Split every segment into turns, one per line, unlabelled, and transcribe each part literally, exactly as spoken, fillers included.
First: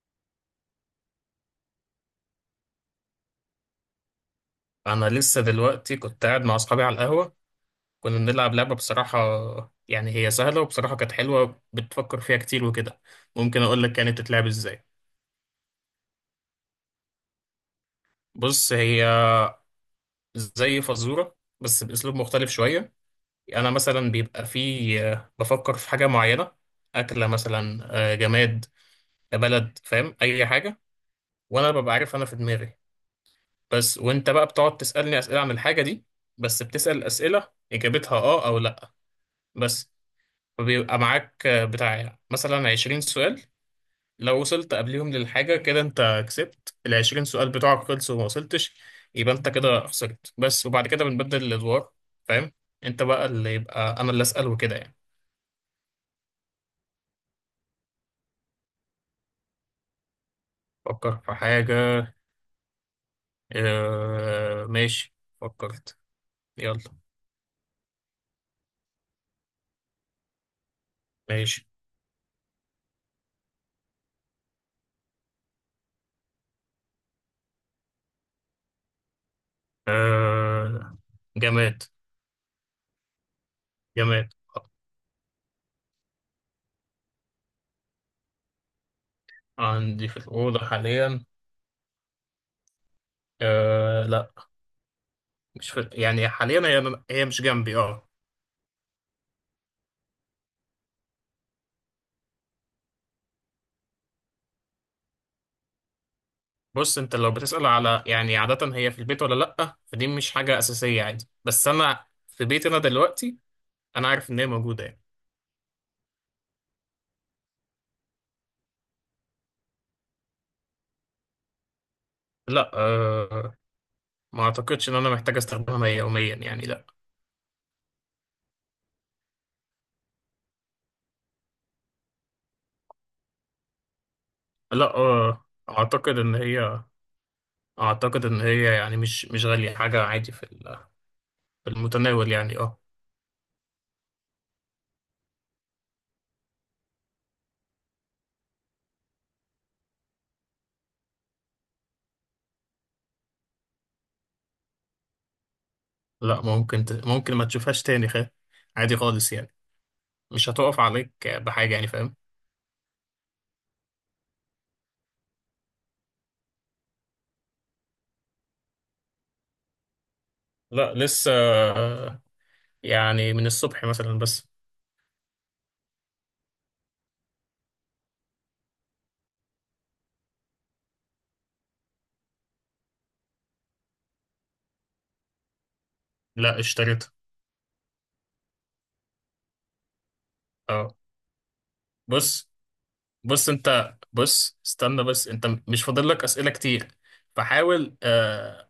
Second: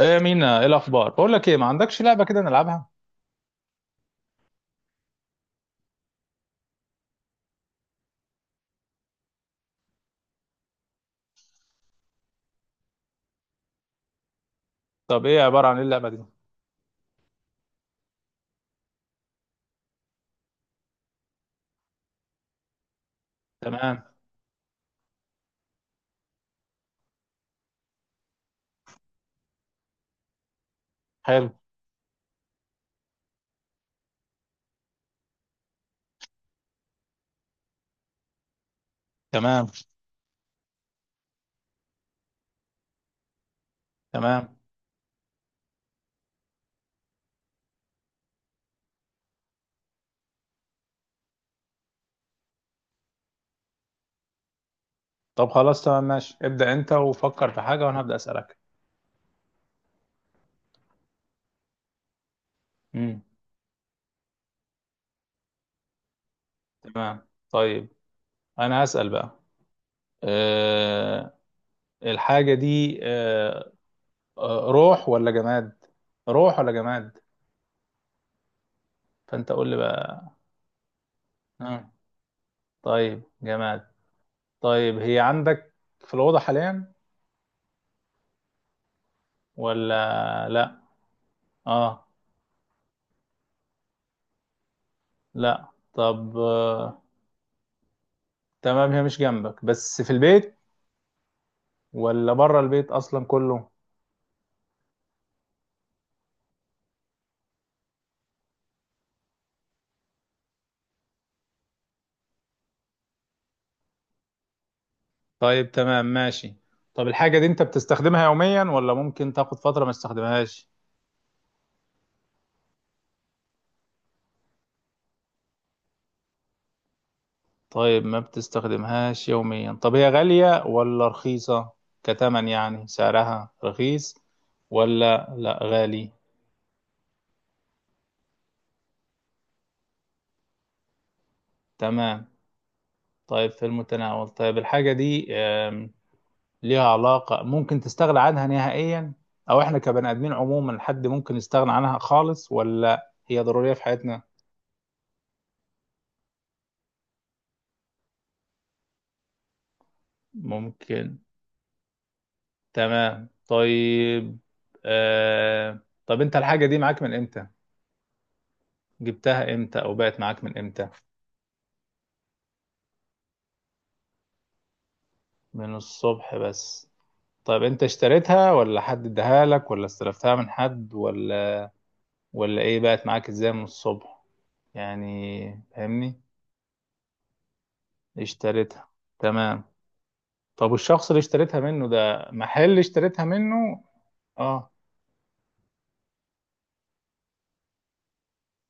ايه مينا؟ ايه الاخبار؟ بقول لك ايه، ما عندكش لعبه كده نلعبها؟
انا لسه دلوقتي كنت قاعد مع اصحابي على القهوه. كنا بنلعب لعبه، بصراحه يعني هي سهله، وبصراحه كانت حلوه. بتفكر فيها كتير وكده. ممكن اقول لك كانت بتتلعب ازاي؟
طب ايه؟ عباره عن ايه اللعبه دي؟
بص، هي زي فزوره بس باسلوب مختلف شويه. انا
تمام.
مثلا بيبقى في بفكر في حاجه معينه. اكله مثلا، آه، جماد، بلد، فاهم اي حاجه.
حلو.
وانا ببقى عارف انا في دماغي، بس وانت بقى بتقعد تسالني اسئله عن الحاجه دي. بس بتسال اسئله اجابتها اه او لا.
تمام،
بس بيبقى معاك بتاع مثلا عشرين سؤال. لو
تمام.
وصلت قبليهم للحاجة كده انت كسبت. ال عشرين سؤال بتوعك خلصوا وما وصلتش، يبقى انت كده خسرت. بس وبعد كده بنبدل الأدوار، فاهم. انت بقى اللي، يبقى انا اللي أسأل وكده يعني.
طب خلاص، تمام، ماشي. ابدا انت وفكر في حاجه وانا هبدا اسالك.
فكر في حاجة.
امم
اه ماشي، فكرت، يلا.
تمام، طيب. انا هسال بقى. أه.
ماشي.
الحاجه دي أه آه، روح ولا جماد؟ روح ولا جماد؟ فانت قول لي بقى.
اه. جماد.
أه. طيب، جماد.
جماد.
طيب، هي عندك في الاوضه حاليا
عندي في
ولا
الأوضة
لا؟
حاليا.
اه،
اه لا،
لا.
مش في يعني
طب
حاليا،
آه،
هي هي مش جنبي، اه.
تمام، هي مش جنبك بس في البيت، ولا بره البيت اصلا كله؟
بص، انت لو بتسأل على يعني عادة هي في البيت ولا لأ، فدي مش حاجة أساسية، عادي. بس أنا في بيتي أنا دلوقتي، أنا عارف إن هي موجودة يعني.
طيب، تمام، ماشي. طب الحاجة دي انت بتستخدمها يوميا، ولا ممكن تاخد فترة ما تستخدمهاش؟
لأ أه، ما أعتقدش إن أنا محتاج أستخدمها يوميا يعني، لأ.
طيب، ما بتستخدمهاش يوميا. طب هي غالية ولا رخيصة؟ كتمن يعني سعرها رخيص،
لأ
ولا
أه،
لا غالي؟
أعتقد إن هي أعتقد إن هي يعني مش مش غالية، حاجة عادي. في ال- في
تمام،
المتناول يعني، أه.
طيب، في المتناول. طيب الحاجة دي آم، ليها علاقة، ممكن تستغنى عنها نهائيا، او احنا كبني ادمين عموما حد ممكن يستغنى عنها خالص، ولا هي ضرورية في حياتنا؟
لأ ممكن ت... ممكن ما تشوفهاش تاني، خ... عادي خالص يعني. مش هتقف
ممكن.
عليك بحاجة يعني، فاهم.
تمام، طيب. آه... طب انت الحاجة دي معاك من امتى؟ جبتها امتى او بقت معاك من امتى؟
لأ لسه، آه، يعني من الصبح مثلا بس.
من الصبح بس. طب انت اشتريتها ولا حد اداها لك ولا استلفتها من حد ولا ولا ايه، بقت معاك ازاي من الصبح؟ يعني فاهمني.
لأ، اشتريتها،
اشتريتها. تمام. طب
اه.
والشخص اللي اشتريتها منه، ده
بص
محل اشتريتها
بص
منه؟
انت، بص
اه.
استنى بس، انت مش فاضل لك اسئله كتير. فحاول، آه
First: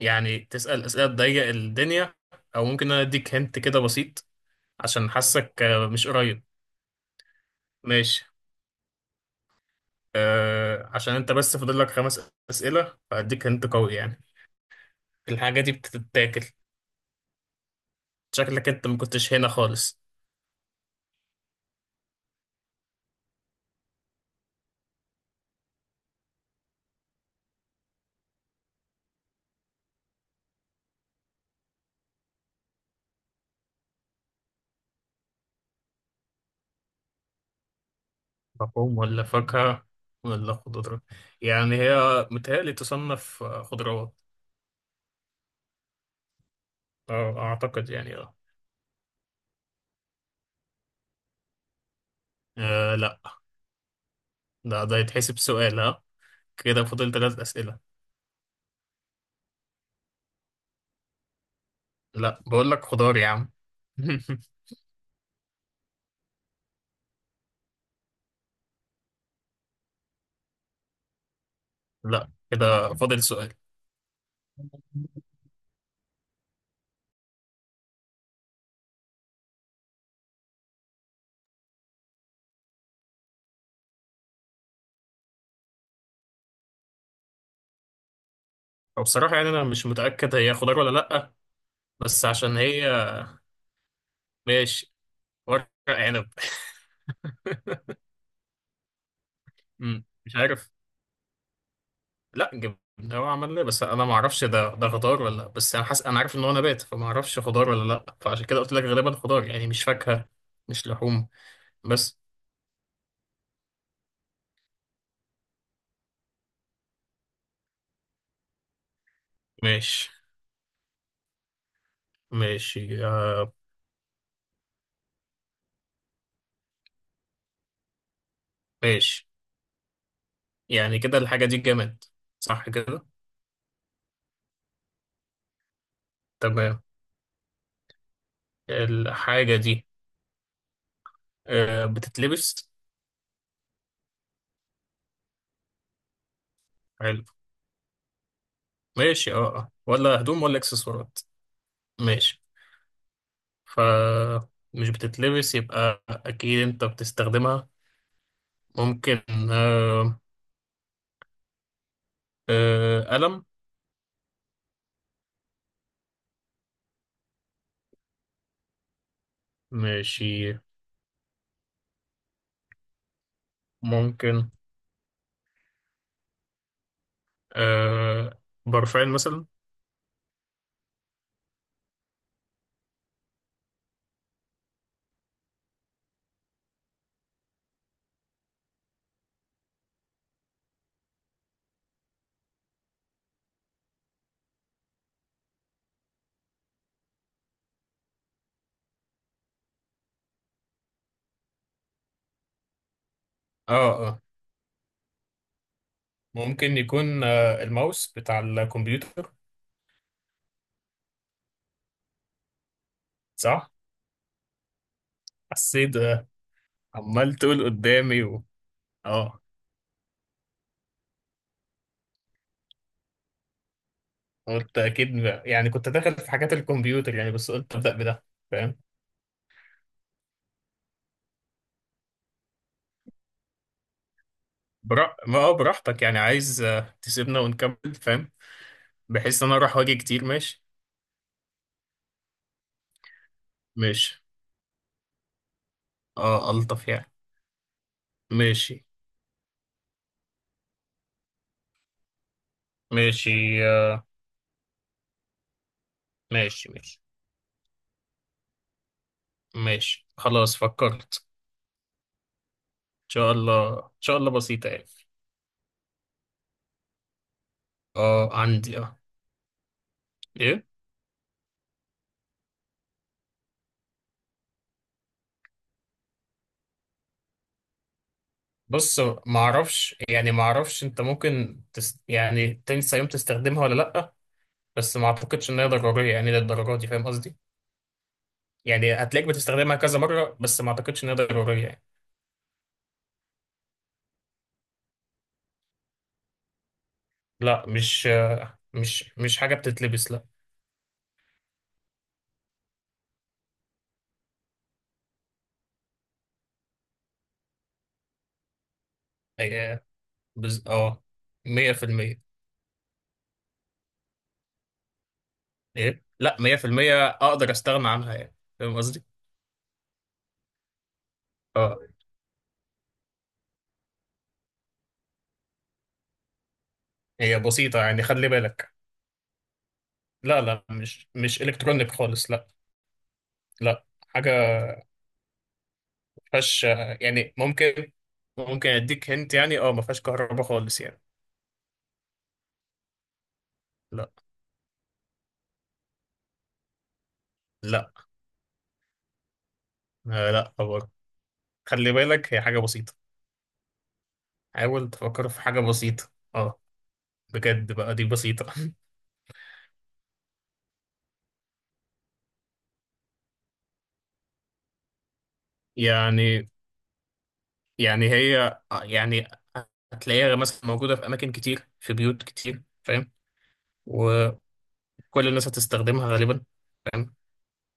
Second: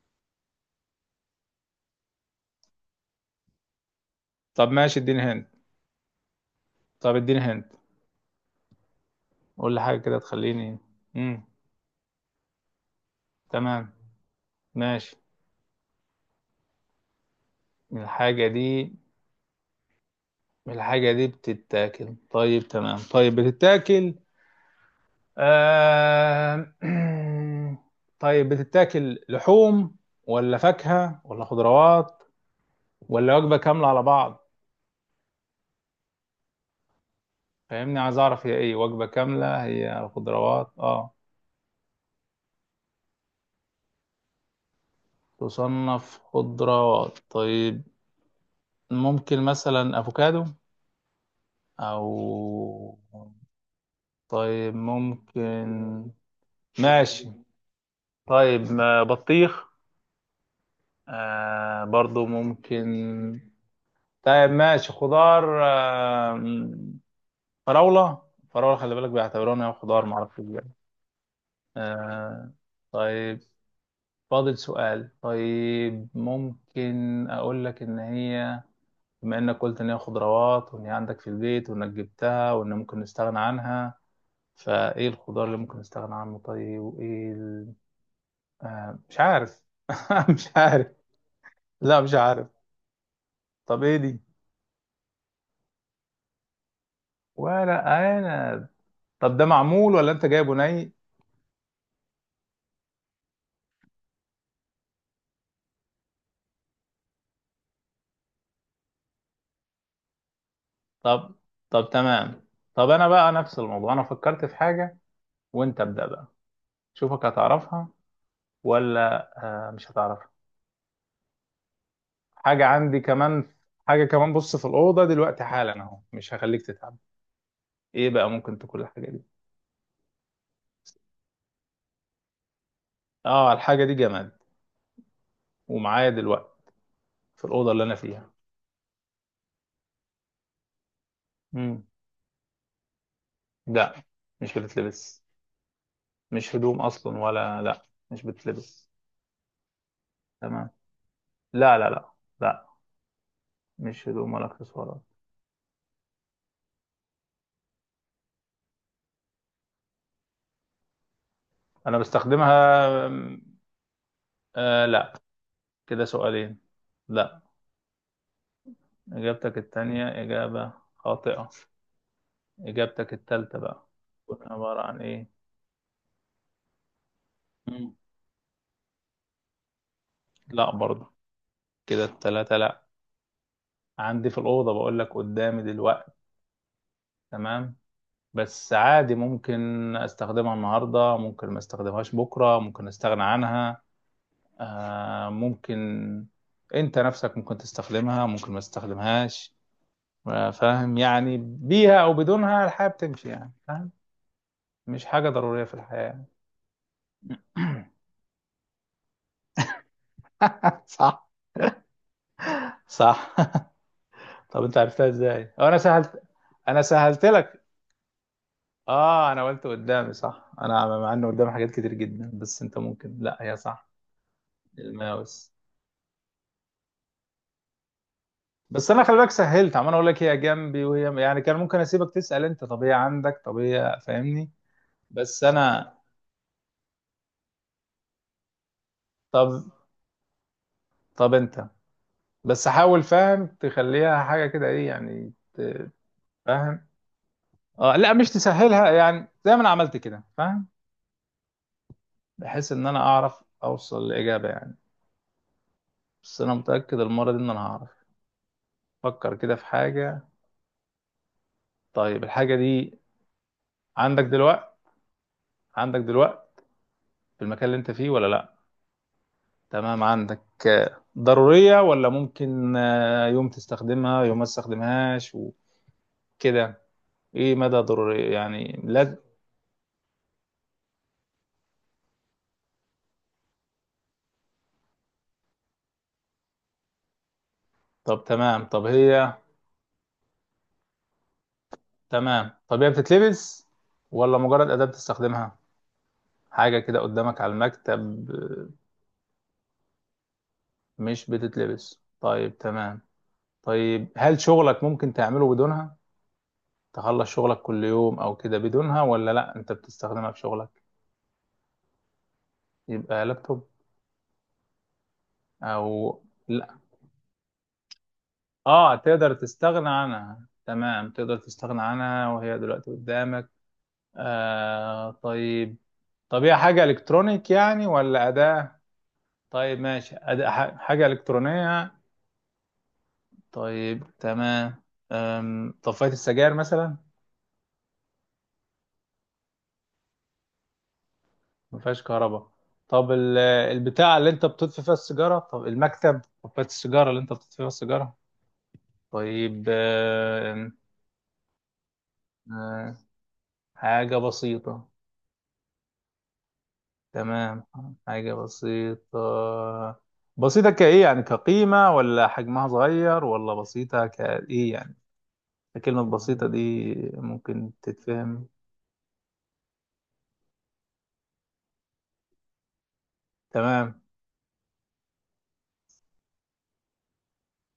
يعني تسال اسئله تضيق الدنيا. او ممكن انا اديك هنت كده بسيط،
طب ماشي،
عشان
اديني هند.
حاسك آه مش قريب.
طب اديني هند،
ماشي.
قول لي حاجة كده تخليني.
آه عشان انت
امم
بس فاضل لك خمس اسئله، فهديك هنت
تمام،
قوي يعني.
ماشي.
الحاجه دي بتتاكل.
الحاجة
شكلك انت
دي
ما كنتش هنا خالص.
الحاجة دي بتتاكل؟ طيب تمام، طيب بتتاكل. آه... طيب، بتتاكل لحوم ولا فاكهة ولا خضروات، ولا وجبة كاملة على بعض؟ فاهمني، عايز أعرف هي إيه،
لحوم
وجبة
ولا
كاملة،
فاكهه
هي
ولا
خضروات؟
خضره؟
آه.
يعني هي، متهيألي تصنف آه، خضروات.
تصنف خضروات،
اه،
طيب.
اعتقد يعني، اه
ممكن مثلا أفوكادو
آه،
أو.
لا.
طيب
لا، ده يتحسب سؤال
ممكن.
ها. كده فاضل
ماشي.
ثلاث أسئلة.
طيب ما بطيخ، آه برضو
لا بقول لك
ممكن؟
خضار يا عم.
طيب ماشي، خضار آه م- فراولة. فراولة خلي بالك بيعتبروها إنها خضار، معرفش ازاي.
لا،
آه.
كده فاضل
طيب،
سؤال.
فاضل سؤال. طيب ممكن أقول لك إن هي، بما إنك قلت إن هي خضروات وإن هي عندك في البيت وإنك جبتها وإن ممكن نستغنى عنها، فإيه الخضار اللي ممكن نستغنى عنه؟ طيب، وإيه ال... آه
أو
مش
بصراحة يعني
عارف.
أنا مش متأكد
مش
هي خضار
عارف.
ولا لأ،
لا مش
بس عشان
عارف.
هي.
طب إيه دي؟
ماشي. ورق عنب.
ولا أنا. طب ده معمول
مم،
ولا انت
مش
جايبه
عارف.
ني؟
لا، جبنة. هو عمل ليه، بس أنا ما أعرفش ده ده خضار ولا لأ. بس أنا حاسس، أنا عارف إن هو نبات، فما أعرفش خضار ولا لأ، فعشان كده قلت لك غالبا خضار، يعني مش فاكهة، مش لحوم،
طب طب
بس.
تمام. طب انا بقى نفس الموضوع، انا فكرت في حاجة وانت ابدأ بقى. شوفك هتعرفها، ولا آه مش
ماشي
هتعرفها. حاجة عندي
ماشي،
كمان،
آه
حاجة كمان، بص في الأوضة دلوقتي حالا اهو، مش هخليك تتعب. ايه بقى ممكن تكون الحاجة دي؟
ماشي. يعني كده الحاجة دي جماد، صح كده.
اه، الحاجة دي جماد، ومعايا دلوقتي
تمام.
في الأوضة اللي أنا فيها.
الحاجة دي
مم.
آه، بتتلبس.
لا، مش بتتلبس. مش هدوم أصلا
حلو
ولا لا مش بتتلبس؟
ماشي، اه اه، ولا هدوم ولا
تمام.
اكسسوارات.
لا، لا، لا،
ماشي.
لا،
ف
مش هدوم ولا
مش
اكسسوارات.
بتتلبس يبقى اكيد انت بتستخدمها. ممكن. آه،
انا بستخدمها.
آه، قلم.
آه، لا، كده سؤالين. لا، اجابتك التانية
ماشي.
اجابة خاطئة. اجابتك التالتة بقى تكون
ممكن
عبارة عن ايه؟ مم.
آه، برفان مثلا.
لا برضه، كده التلاتة لا. عندي في الأوضة بقول لك، قدامي دلوقتي. تمام. بس عادي ممكن استخدمها النهاردة، ممكن ما استخدمهاش بكرة، ممكن استغنى عنها. آه ممكن. انت نفسك ممكن تستخدمها، ممكن ما تستخدمهاش، فاهم؟ يعني بيها او بدونها الحياه بتمشي، يعني
اه
فاهم؟
اه،
مش حاجه ضروريه في الحياه يعني.
ممكن يكون آه، الماوس بتاع الكمبيوتر.
صح. صح.
صح.
طب انت عرفتها ازاي، أو انا
حسيت
سهلت؟
آه،
انا سهلت
عمال
لك.
تقول قدامي و...
اه،
اه،
انا قلت قدامي، صح. انا مع انه قدامي حاجات كتير جدا بس انت ممكن لا، هي صح،
قلت اكيد بقى.
الماوس.
يعني كنت داخل في حاجات الكمبيوتر يعني، بس قلت ابدا بده، فاهم.
بس انا خلي بالك سهلت، عمال اقول لك هي جنبي وهي، يعني كان ممكن اسيبك تسال انت طب هي عندك، طب هي، فاهمني.
برا... ما
بس
هو
انا.
براحتك، يعني عايز آه، تسيبنا ونكمل، فاهم. بحيث ان انا
طب
اروح واجي كتير، ماشي.
طب انت بس حاول فاهم
ماشي،
تخليها حاجه كده، ايه يعني، ت-
اه
فاهم.
الطف يعني.
اه، لا مش
ماشي.
تسهلها يعني، زي ما انا عملت كده، فاهم؟ بحيث ان انا
ماشي
اعرف
آه،
اوصل لاجابه يعني. بس انا
ماشي.
متاكد
ماشي.
المره دي ان انا هعرف. فكر كده في
ماشي
حاجه.
خلاص فكرت.
طيب الحاجه دي
ان شاء الله، ان شاء
عندك
الله
دلوقتي
بسيطه يعني.
عندك دلوقتي في المكان اللي انت فيه ولا
اه
لا؟
عندي، اه
تمام، عندك.
ايه.
آه، ضروريه ولا ممكن آه، يوم تستخدمها يوم ما تستخدمهاش وكده؟ ايه مدى ضروريه يعني؟
بص،
لا.
ما اعرفش يعني ما اعرفش، انت ممكن تس... يعني تنسى يوم تستخدمها ولا لا. بس ما اعتقدش ان هي ضروريه يعني للدرجه دي، فاهم قصدي.
طب تمام. طب
يعني هتلاقيك
هي
بتستخدمها كذا مرة، بس ما اعتقدش انها ضرورية يعني.
تمام. طب هي بتتلبس ولا مجرد اداه بتستخدمها حاجه كده قدامك على
لا مش
المكتب؟
آه، مش مش حاجة بتتلبس، لا.
مش بتتلبس. طيب تمام، طيب، هل شغلك ممكن تعمله بدونها، تخلص شغلك كل يوم او كده بدونها، ولا لا انت
هي
بتستخدمها في
بز...
شغلك؟
اه مية بالمية.
يبقى لابتوب
ايه
او
لا،
لا؟
مية في المية اقدر استغنى عنها يعني، فاهم
اه،
قصدي؟
تقدر تستغنى عنها، تمام، تقدر
اه.
تستغنى عنها وهي دلوقتي قدامك. آه طيب. طب هي حاجة
هي
إلكترونيك
بسيطة
يعني،
يعني،
ولا
خلي بالك.
أداة؟ طيب ماشي،
لا
أداة،
لا،
ح- حاجة
مش مش الكترونيك
إلكترونية؟
خالص، لا. لا
طيب
حاجة.
تمام. أم، طفاية
ما
السجاير
فيهاش
مثلا،
آه، يعني ممكن، ممكن اديك هنت يعني. اه ما فيهاش كهرباء خالص يعني.
ما فيهاش كهرباء؟ طب ال-
لا.
البتاع اللي انت بتطفي فيها السيجاره، طب المكتب، قبايه السيجاره اللي انت بتطفي فيها
لا
السيجاره؟ طيب
آه، لا
آه،
طبعا. خلي بالك، هي حاجة بسيطة.
آه، حاجه بسيطه.
حاول تفكر في حاجة بسيطة. اه
تمام،
بجد بقى دي
حاجه
بسيطة.
بسيطه. بسيطه كايه يعني، كقيمه ولا حجمها صغير، ولا بسيطه كايه يعني؟ كلمه بسيطه
يعني
دي ممكن
يعني
تتفهم؟
هي يعني هتلاقيها مثلا موجودة في أماكن كتير، في بيوت كتير، فاهم.
تمام،
وكل الناس هتستخدمها غالبا، فاهم.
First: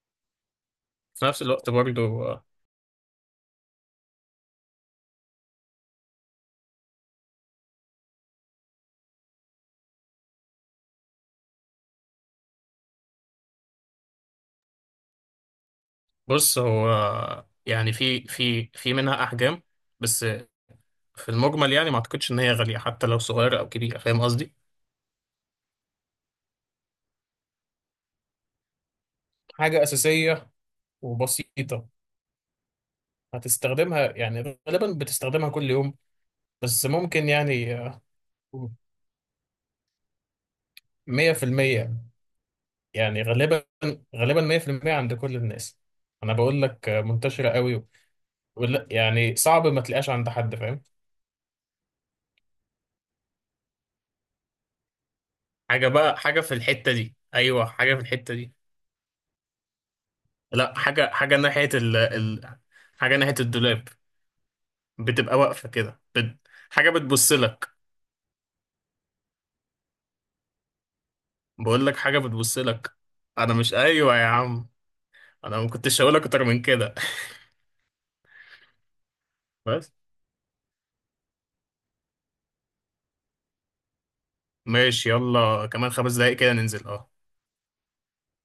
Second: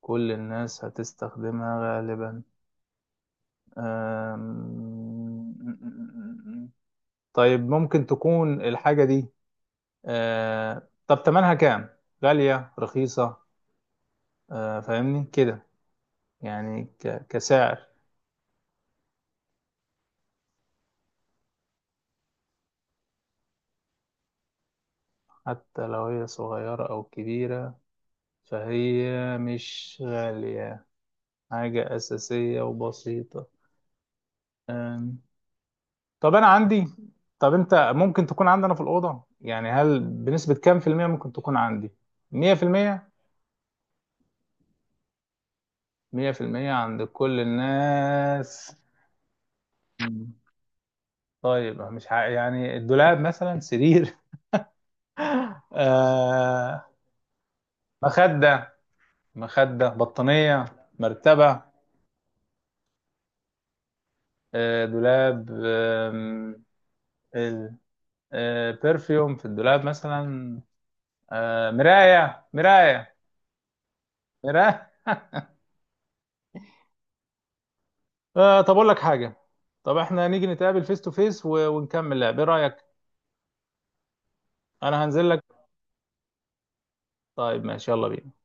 كل الناس
في نفس الوقت
هتستخدمها
برضو
غالبا.
آه،
آم، طيب ممكن تكون الحاجة دي، آه طب تمنها كام؟ غالية رخيصة؟ آه فاهمني كده،
بص
يعني
هو
ك-
آه،
كسعر.
يعني في في في منها أحجام. بس في المجمل يعني ما أعتقدش إن هي غالية حتى لو صغيرة أو كبيرة، فاهم قصدي.
حتى لو هي صغيرة أو كبيرة، فهي
حاجة
مش
أساسية
غالية.
وبسيطة.
حاجة أساسية وبسيطة.
هتستخدمها يعني غالبا،
آم،
بتستخدمها كل يوم،
طب أنا
بس
عندي.
ممكن
طب
يعني.
أنت ممكن تكون عندنا في الأوضة، يعني هل بنسبة كام في المية
مية
ممكن
في
تكون عندي؟
المية.
مية في المية؟
يعني غالبا. غالبا. مائة في المئة عند كل الناس.
مية
انا
في
بقول
المية
لك
عند كل
منتشره قوي،
الناس.
ولا يعني صعب ما تلاقيهاش عند حد، فاهم.
طيب مش ع... يعني الدولاب مثلا، سرير.
حاجة بقى، حاجة في
آه
الحتة دي. أيوة، حاجة في الحتة دي.
مخدة مخدة بطانية
لا، حاجة حاجة
مرتبة.
ناحية ال ال حاجة ناحية الدولاب.
آه
بتبقى
دولاب.
واقفة كده، بت...
آم،
حاجة بتبص لك.
ال- آه برفيوم في الدولاب مثلا. آه
بقول لك حاجة
مراية،
بتبص لك.
مراية،
أنا مش أيوة يا عم.
مراية.
أنا ما كنتش هقول لك أكتر من كده.
آه طب أقول لك حاجة.
بس.
طب احنا نيجي نتقابل فيس تو فيس ونكمل لعب، ايه رأيك؟ أنا
ماشي،
هنزل لك.
يلا كمان خمس دقايق كده ننزل، أه.
طيب ماشي، يلا بينا.